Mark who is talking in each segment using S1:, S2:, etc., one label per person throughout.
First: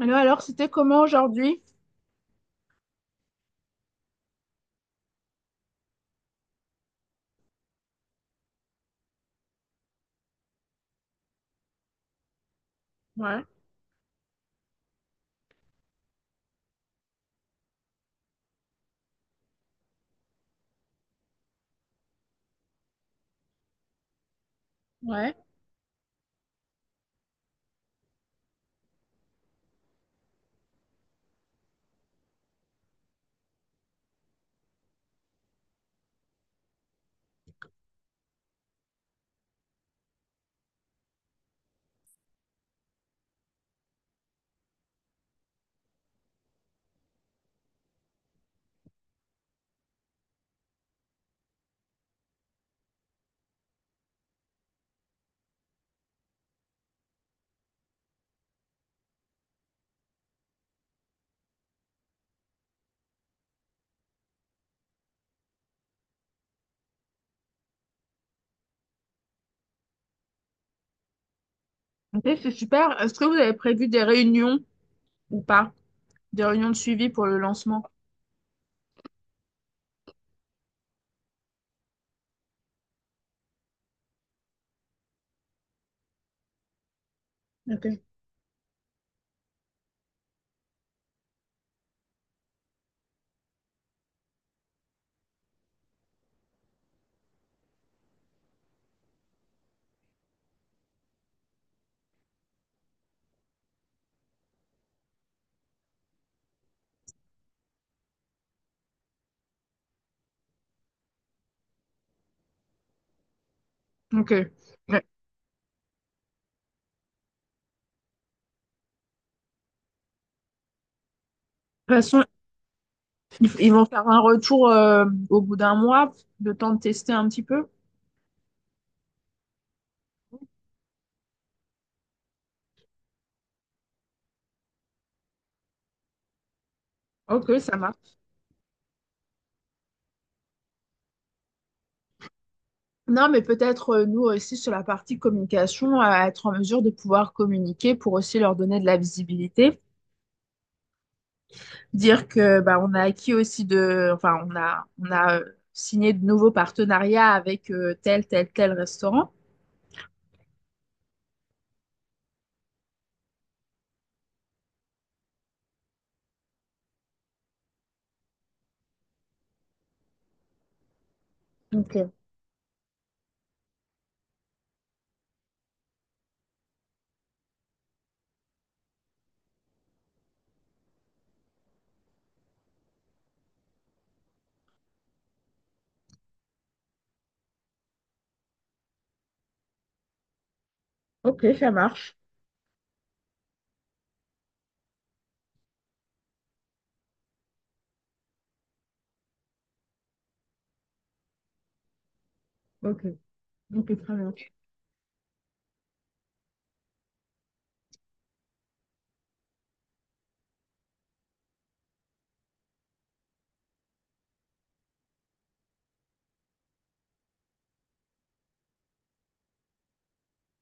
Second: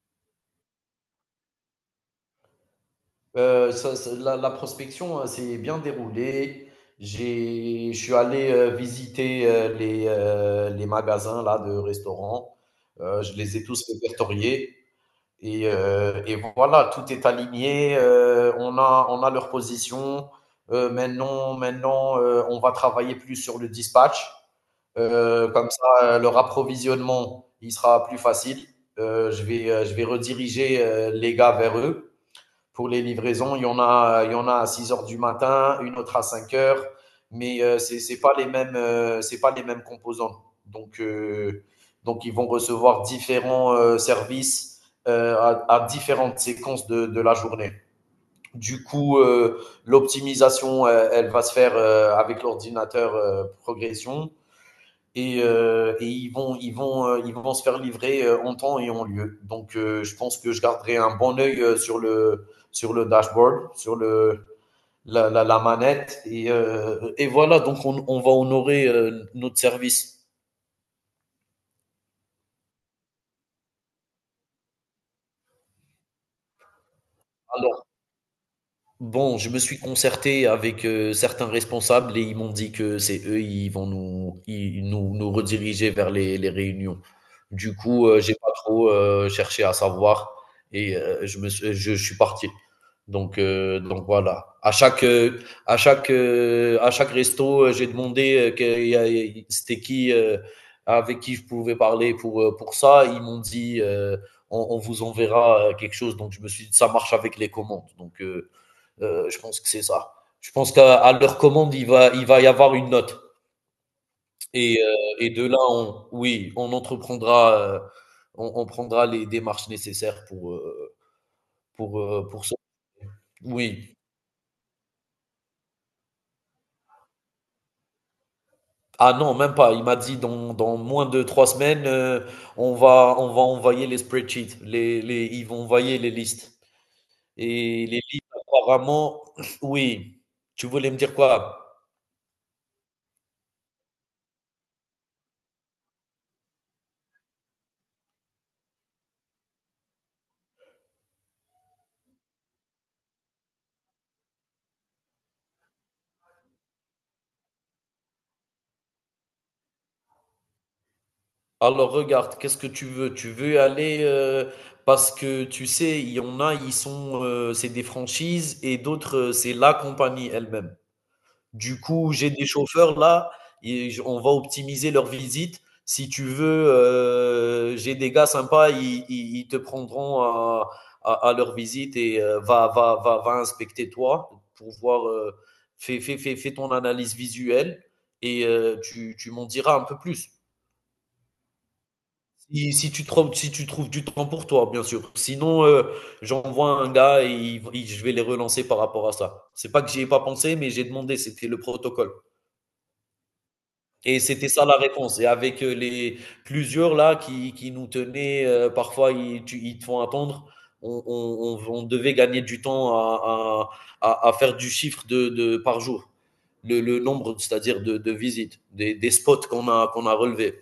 S1: Alors, c'était comment aujourd'hui?
S2: Ça ça la prospection, s'est bien déroulée. J'ai je suis allé, visiter, les magasins là de restaurants. Je
S1: Ouais,
S2: les ai tous répertoriés, et voilà, tout est aligné, on a leur position. Maintenant, on va travailler plus sur le dispatch.
S1: ouais.
S2: Comme ça, leur approvisionnement, il sera plus facile. Je vais rediriger, les gars vers eux pour les livraisons. Il y en a à 6 heures du matin, une autre à 5 heures, mais c'est pas les mêmes, c'est pas les mêmes composants. Donc, donc ils vont recevoir différents services à différentes séquences de la journée. Du coup, l'optimisation, elle va se faire avec l'ordinateur progression, et, et ils vont se faire livrer en temps et en lieu. Donc, je pense que je garderai un bon œil sur le dashboard, la manette. Et, et voilà, donc on va honorer notre service.
S1: Ok, c'est super. Est-ce que vous avez prévu des réunions ou pas? Des réunions de suivi pour le lancement?
S2: Alors, bon, je me suis concerté avec certains responsables et ils m'ont dit que c'est eux, ils vont nous, ils- nous rediriger vers les réunions. Du
S1: Ok.
S2: coup, j'ai pas trop cherché à savoir, et je suis parti. Donc voilà. À chaque resto, j'ai demandé c'était qui, avec qui je pouvais parler pour ça. Ils m'ont dit, on vous enverra quelque chose. Donc, je me suis dit, ça marche avec les commandes. Je pense que c'est ça. Je pense qu'à leur commande, il va y avoir une note.
S1: Ok. Ouais. De toute
S2: Et de là, oui, on entreprendra, on prendra les démarches nécessaires pour,
S1: façon,
S2: pour ça.
S1: ils vont
S2: Oui.
S1: faire un retour au bout d'un mois, le temps de tester un petit peu.
S2: Ah non, même pas. Il m'a dit dans moins de trois semaines. On va envoyer les spreadsheets. Ils vont envoyer les listes.
S1: Ok, ça
S2: Et les
S1: marche.
S2: listes, apparemment, oui. Tu voulais me dire quoi?
S1: Non, mais peut-être nous aussi sur la partie communication, à être en mesure de pouvoir communiquer pour aussi leur donner de la visibilité. Dire que bah, on a acquis aussi de, enfin, on a signé de nouveaux partenariats avec tel, tel, tel restaurant.
S2: Alors regarde, qu'est-ce que tu veux? Tu veux aller, parce que tu sais, il y en a, ils sont, c'est des franchises et d'autres, c'est la compagnie elle-même. Du
S1: Ok,
S2: coup, j'ai des chauffeurs là, on va optimiser leur visite. Si tu veux, j'ai des gars sympas, ils te prendront à, à leur visite, et va inspecter toi pour voir, fais ton analyse visuelle, et tu m'en diras un peu plus.
S1: ok, ça marche.
S2: Si tu trouves du temps pour toi, bien sûr. Sinon, j'envoie un gars et je vais les relancer par rapport à ça. C'est pas que j'y ai pas pensé, mais j'ai demandé, c'était le protocole.
S1: Ok, ok, très
S2: Et
S1: bien.
S2: c'était ça la réponse. Et avec les plusieurs là qui nous tenaient, parfois ils te font attendre. On devait gagner du temps à, à faire du chiffre par jour, le nombre, c'est-à-dire de visites, des spots qu'on a, qu'on a relevés.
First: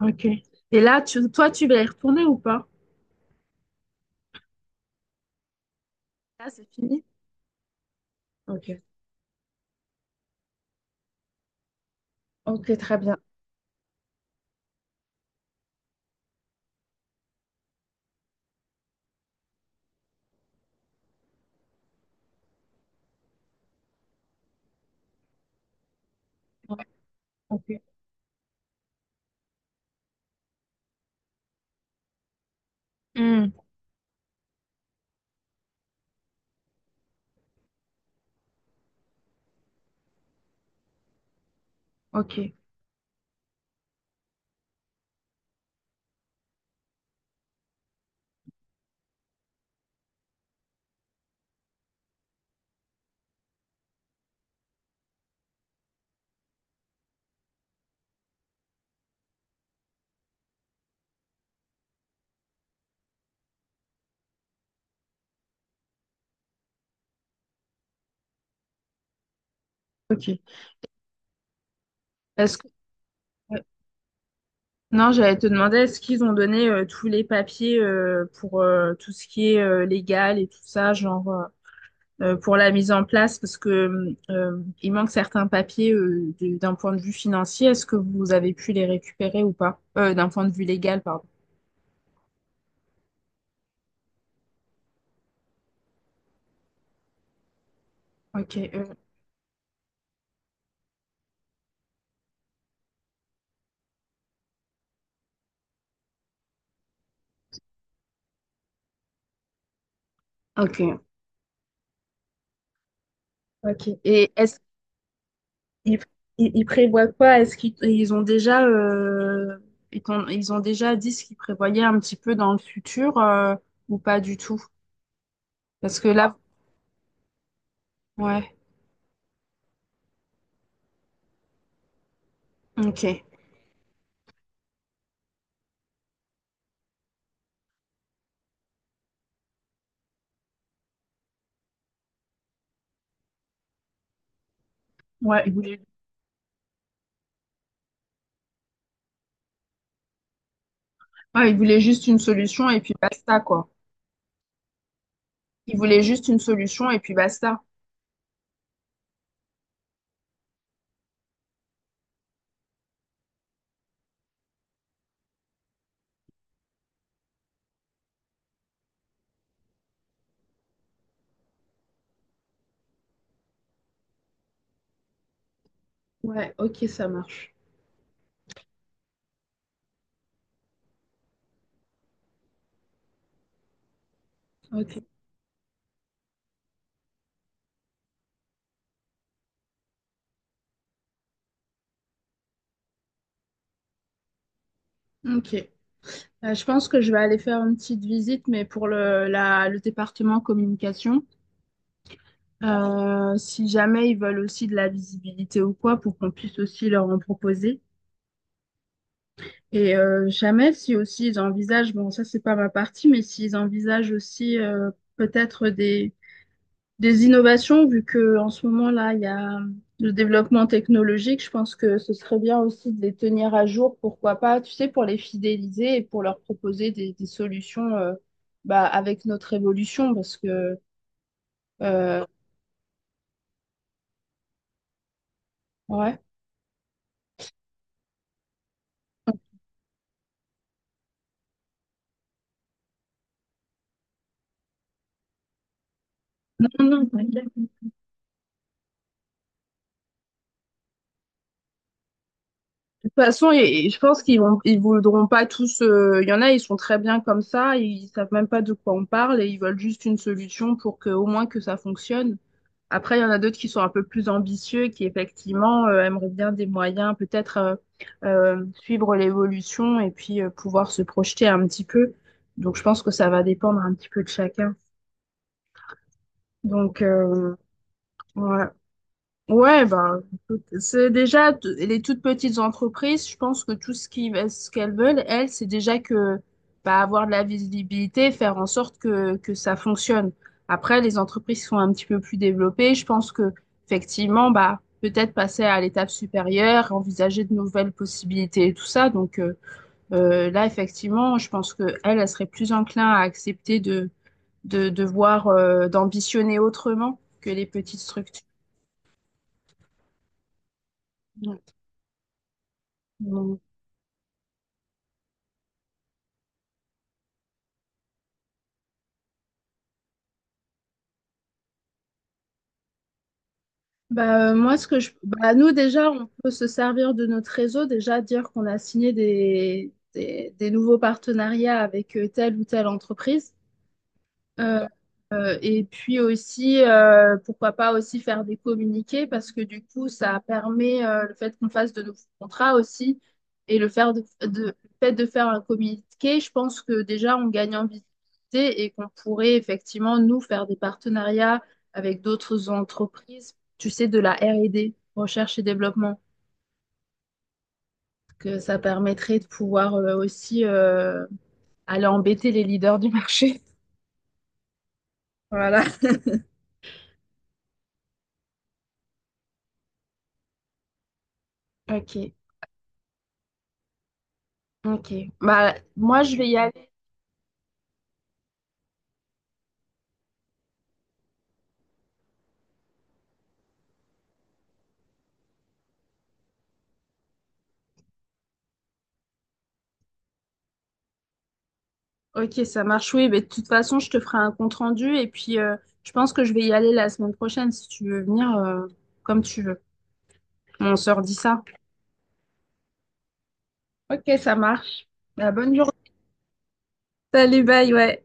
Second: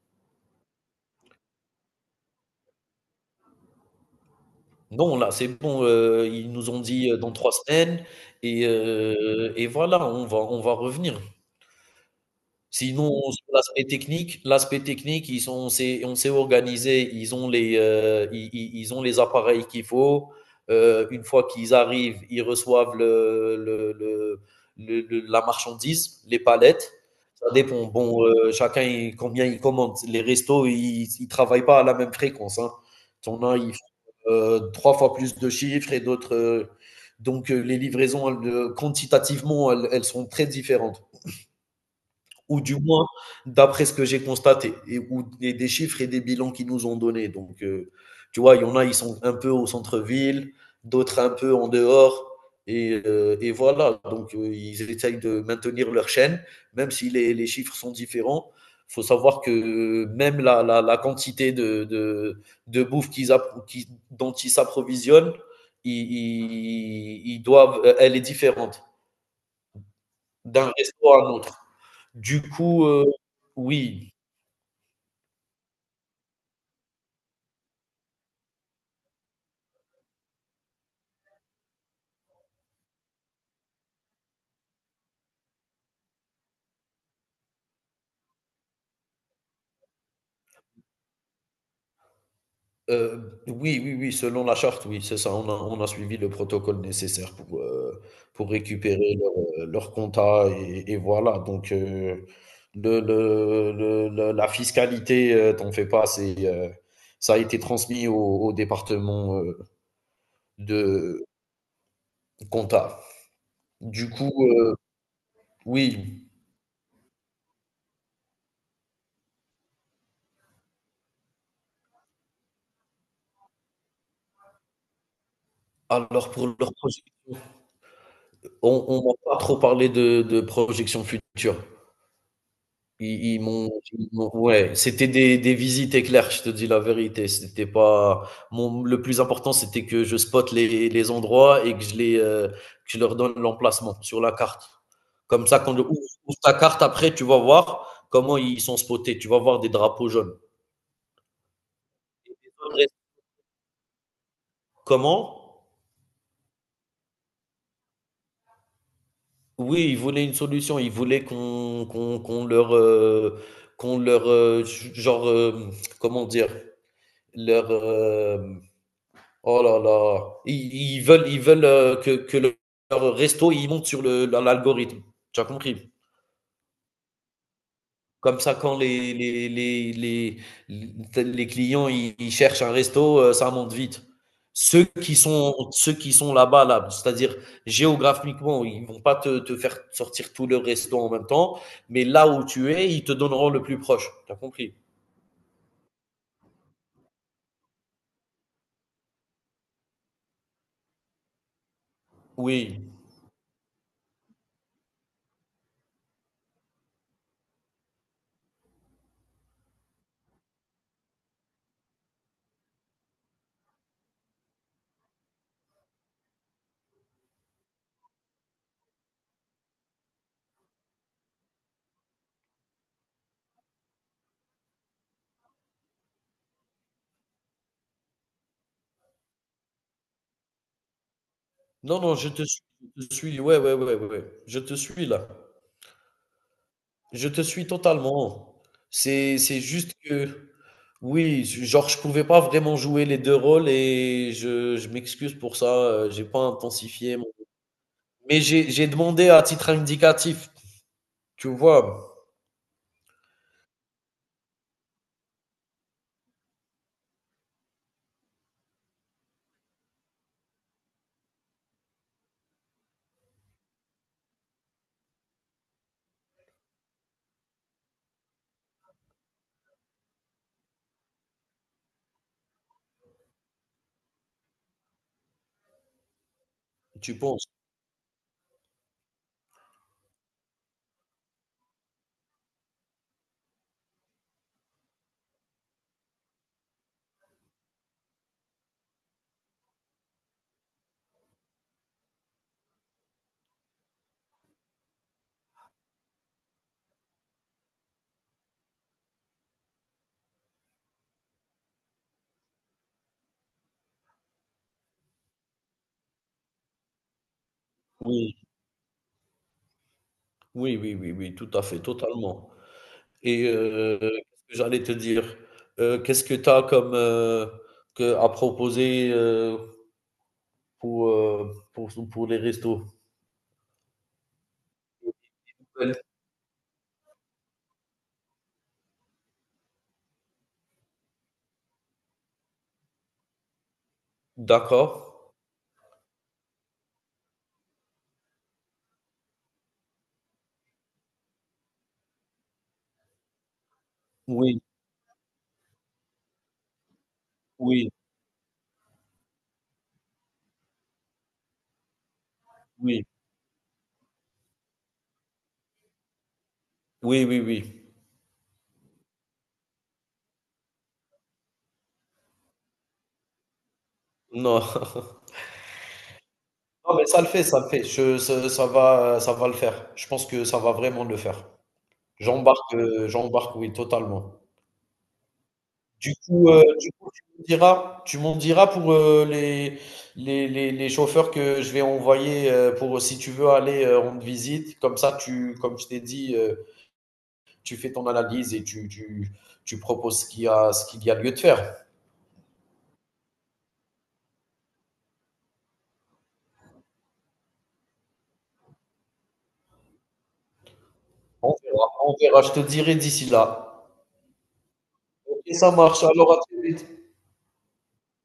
S1: Ok. Et là, tu, toi, tu vas y retourner ou pas?
S2: Non, là, c'est bon,
S1: Là,
S2: ils
S1: c'est
S2: nous ont
S1: fini?
S2: dit, dans 3 semaines,
S1: Ok,
S2: et voilà, on va revenir.
S1: ok, très
S2: Sinon,
S1: bien.
S2: sur l'aspect technique, ils sont, on s'est organisé, ils ont les, ils ont les appareils qu'il faut. Une fois qu'ils arrivent, ils reçoivent la marchandise, les
S1: Ouais,
S2: palettes. Ça
S1: ok,
S2: dépend. Bon, chacun, combien il commande. Les restos, ils travaillent pas à la même fréquence, hein. T'en
S1: hmm,
S2: as, ils font, trois fois plus de chiffres et d'autres. Les livraisons, elles, quantitativement, elles sont très différentes,
S1: ok.
S2: ou du moins d'après ce que j'ai constaté, et des chiffres et des bilans qu'ils nous ont donnés. Donc, tu vois, il y en a, ils sont un peu au centre-ville, d'autres un peu en dehors, et, et voilà. Donc, ils essayent de maintenir leur chaîne, même si les chiffres sont différents. Il faut savoir que même la quantité de bouffe dont ils s'approvisionnent, ils doivent, elle est différente
S1: Ok.
S2: d'un resto à un autre. Du
S1: Est-ce que...
S2: coup, heu,
S1: euh,
S2: oui,
S1: non, j'allais te demander, est-ce qu'ils ont donné tous les papiers pour tout ce qui est légal et tout ça, genre... pour la mise en place parce que il manque certains papiers de- d'un point de vue financier. Est-ce que vous avez pu les récupérer ou pas? D'un point de vue légal, pardon.
S2: oui, oui, oui, selon la charte, oui, c'est ça. On a suivi le protocole nécessaire pour
S1: Ok,
S2: récupérer leur, leur compta, et voilà. Donc, le la fiscalité, t'en fais pas, c'est, ça a été transmis au au département,
S1: ok,
S2: de compta.
S1: ok.
S2: Du
S1: Et
S2: coup,
S1: est-ce
S2: heu,
S1: qu'ils
S2: oui,
S1: ils, ils prévoient quoi? Est-ce qu'ils ont déjà ils, t'ont- ils ont déjà dit ce qu'ils prévoyaient un petit peu dans le futur ou pas du tout? Parce que
S2: alors
S1: là,
S2: pour leur projection,
S1: ouais,
S2: on m'a pas trop parlé de projection future.
S1: ok.
S2: Ils m'ont ouais, c'était des visites éclairs, je te dis la vérité. C'était pas mon le plus important, c'était que je spotte les endroits, et que je les, que je leur donne l'emplacement sur la carte.
S1: Ouais,
S2: Comme
S1: ils
S2: ça, quand
S1: voulaient,
S2: le ouvre ouvre ta carte après, tu vas voir comment ils sont spotés. Tu vas voir des drapeaux jaunes.
S1: ouais, ils voulaient juste une solution et puis basta, quoi.
S2: Comment?
S1: Ils voulaient juste une solution et puis basta.
S2: Oui, ils voulaient une solution. Ils voulaient qu'on leur, qu'on leur, heu, genre, hem, comment dire? Leur, hem oh là là, ils veulent que leur resto il monte sur dans l'algorithme. Tu as compris?
S1: Ouais, ok, ça marche.
S2: Comme ça, quand les clients ils cherchent un resto, ça monte vite.
S1: Ok,
S2: Ceux qui sont là-bas, là, c'est-à-dire géographiquement, ils vont pas te faire sortir tous leurs restos en même temps, mais là où tu es, ils te donneront le plus proche. Tu as compris?
S1: ok. Je pense que je vais aller faire une petite visite, mais pour le, la, le département communication,
S2: Oui.
S1: Si jamais ils veulent aussi de la visibilité ou quoi, pour qu'on puisse aussi leur en proposer. Et jamais, si aussi ils envisagent, bon, ça c'est pas ma partie, mais s'ils envisagent aussi peut-être des innovations, vu que en ce moment là, il y a le développement technologique, je pense que ce serait bien aussi de les tenir à jour, pourquoi pas, tu sais, pour les fidéliser et pour leur proposer des solutions bah, avec notre évolution, parce que
S2: Non, non,
S1: euh,
S2: je te suis. Je te suis. Ouais, ouais, ouais, ouais, ouais. Je te suis là.
S1: ouais.
S2: Je te suis totalement. C'est juste que oui, genre, je pouvais pas vraiment jouer les 2 rôles, et je m'excuse pour ça. J'ai pas
S1: Non, non,
S2: intensifié mon,
S1: t'inquiète.
S2: mais j'ai demandé à titre indicatif, tu vois?
S1: De toute façon, et je pense qu'ils vont, ils voudront pas tous. Euh, il y en a, ils sont très bien comme ça, ils savent même pas de quoi on parle et ils veulent juste une solution pour que au moins que ça fonctionne. Après, il y en a d'autres qui sont un peu plus ambitieux, qui effectivement aimeraient bien des moyens, peut-être suivre l'évolution et puis pouvoir se projeter un petit peu. Donc, je pense que ça va dépendre un petit peu de chacun. Donc,
S2: Tu penses?
S1: ouais. Ouais, ben, écoute, c'est déjà t- les toutes petites entreprises, je pense que tout ce qui, ce qu'elles veulent, elles, c'est déjà que bah, avoir de la visibilité, faire en sorte que ça fonctionne. Après, les entreprises qui sont un petit peu plus développées, je pense que effectivement, bah, peut-être passer à l'étape supérieure, envisager de nouvelles possibilités et tout ça. Donc là, effectivement, je pense que elles, elles seraient plus enclins à accepter de voir, d'ambitionner autrement que les petites
S2: Oui.
S1: structures.
S2: Oui, oui, oui, oui, tout à fait, totalement, et
S1: Ouais.
S2: j'allais te dire, qu'est-ce que tu as comme, que à proposer, pour, pour les restos?
S1: Bah, moi, ce que je... bah, nous, déjà, on peut se servir de notre réseau, déjà dire qu'on a signé des nouveaux partenariats avec telle ou telle entreprise. Euh,
S2: D'accord.
S1: et puis aussi, pourquoi pas aussi faire des communiqués parce que du coup, ça permet le fait qu'on fasse de nouveaux contrats aussi et le faire
S2: Oui,
S1: de- le fait de faire un communiqué, je pense que déjà on gagne en
S2: oui,
S1: visibilité et qu'on pourrait effectivement nous faire des partenariats avec d'autres
S2: oui.
S1: entreprises, tu sais, de la R&D, recherche et développement,
S2: Oui, oui, oui.
S1: que ça permettrait de pouvoir aussi aller embêter les leaders du marché.
S2: Non.
S1: Voilà.
S2: Non, mais ça le fait, ça le fait. Je ce ça va le faire. Je pense que ça va vraiment le faire.
S1: Ok.
S2: J'embarque, j'embarque, oui, totalement.
S1: Ok. Bah, moi, je vais y
S2: Du
S1: aller.
S2: coup, tu m'en diras pour, heu, les chauffeurs que je vais envoyer, pour si tu veux aller, rendre visite. Comme ça, tu comme je t'ai dit, tu fais ton analyse, et tu tu proposes ce qu'il y a lieu de faire.
S1: Ok, ça marche. Oui, mais de toute façon, je te ferai un compte-rendu et puis je pense que je vais y aller la semaine prochaine si tu veux venir comme tu veux. On se redit ça.
S2: On verra, je te dirai d'ici là.
S1: Ok, ça marche. Bah,
S2: OK, ça
S1: bonne journée.
S2: marche, alors à très vite.
S1: Salut, bye, ouais.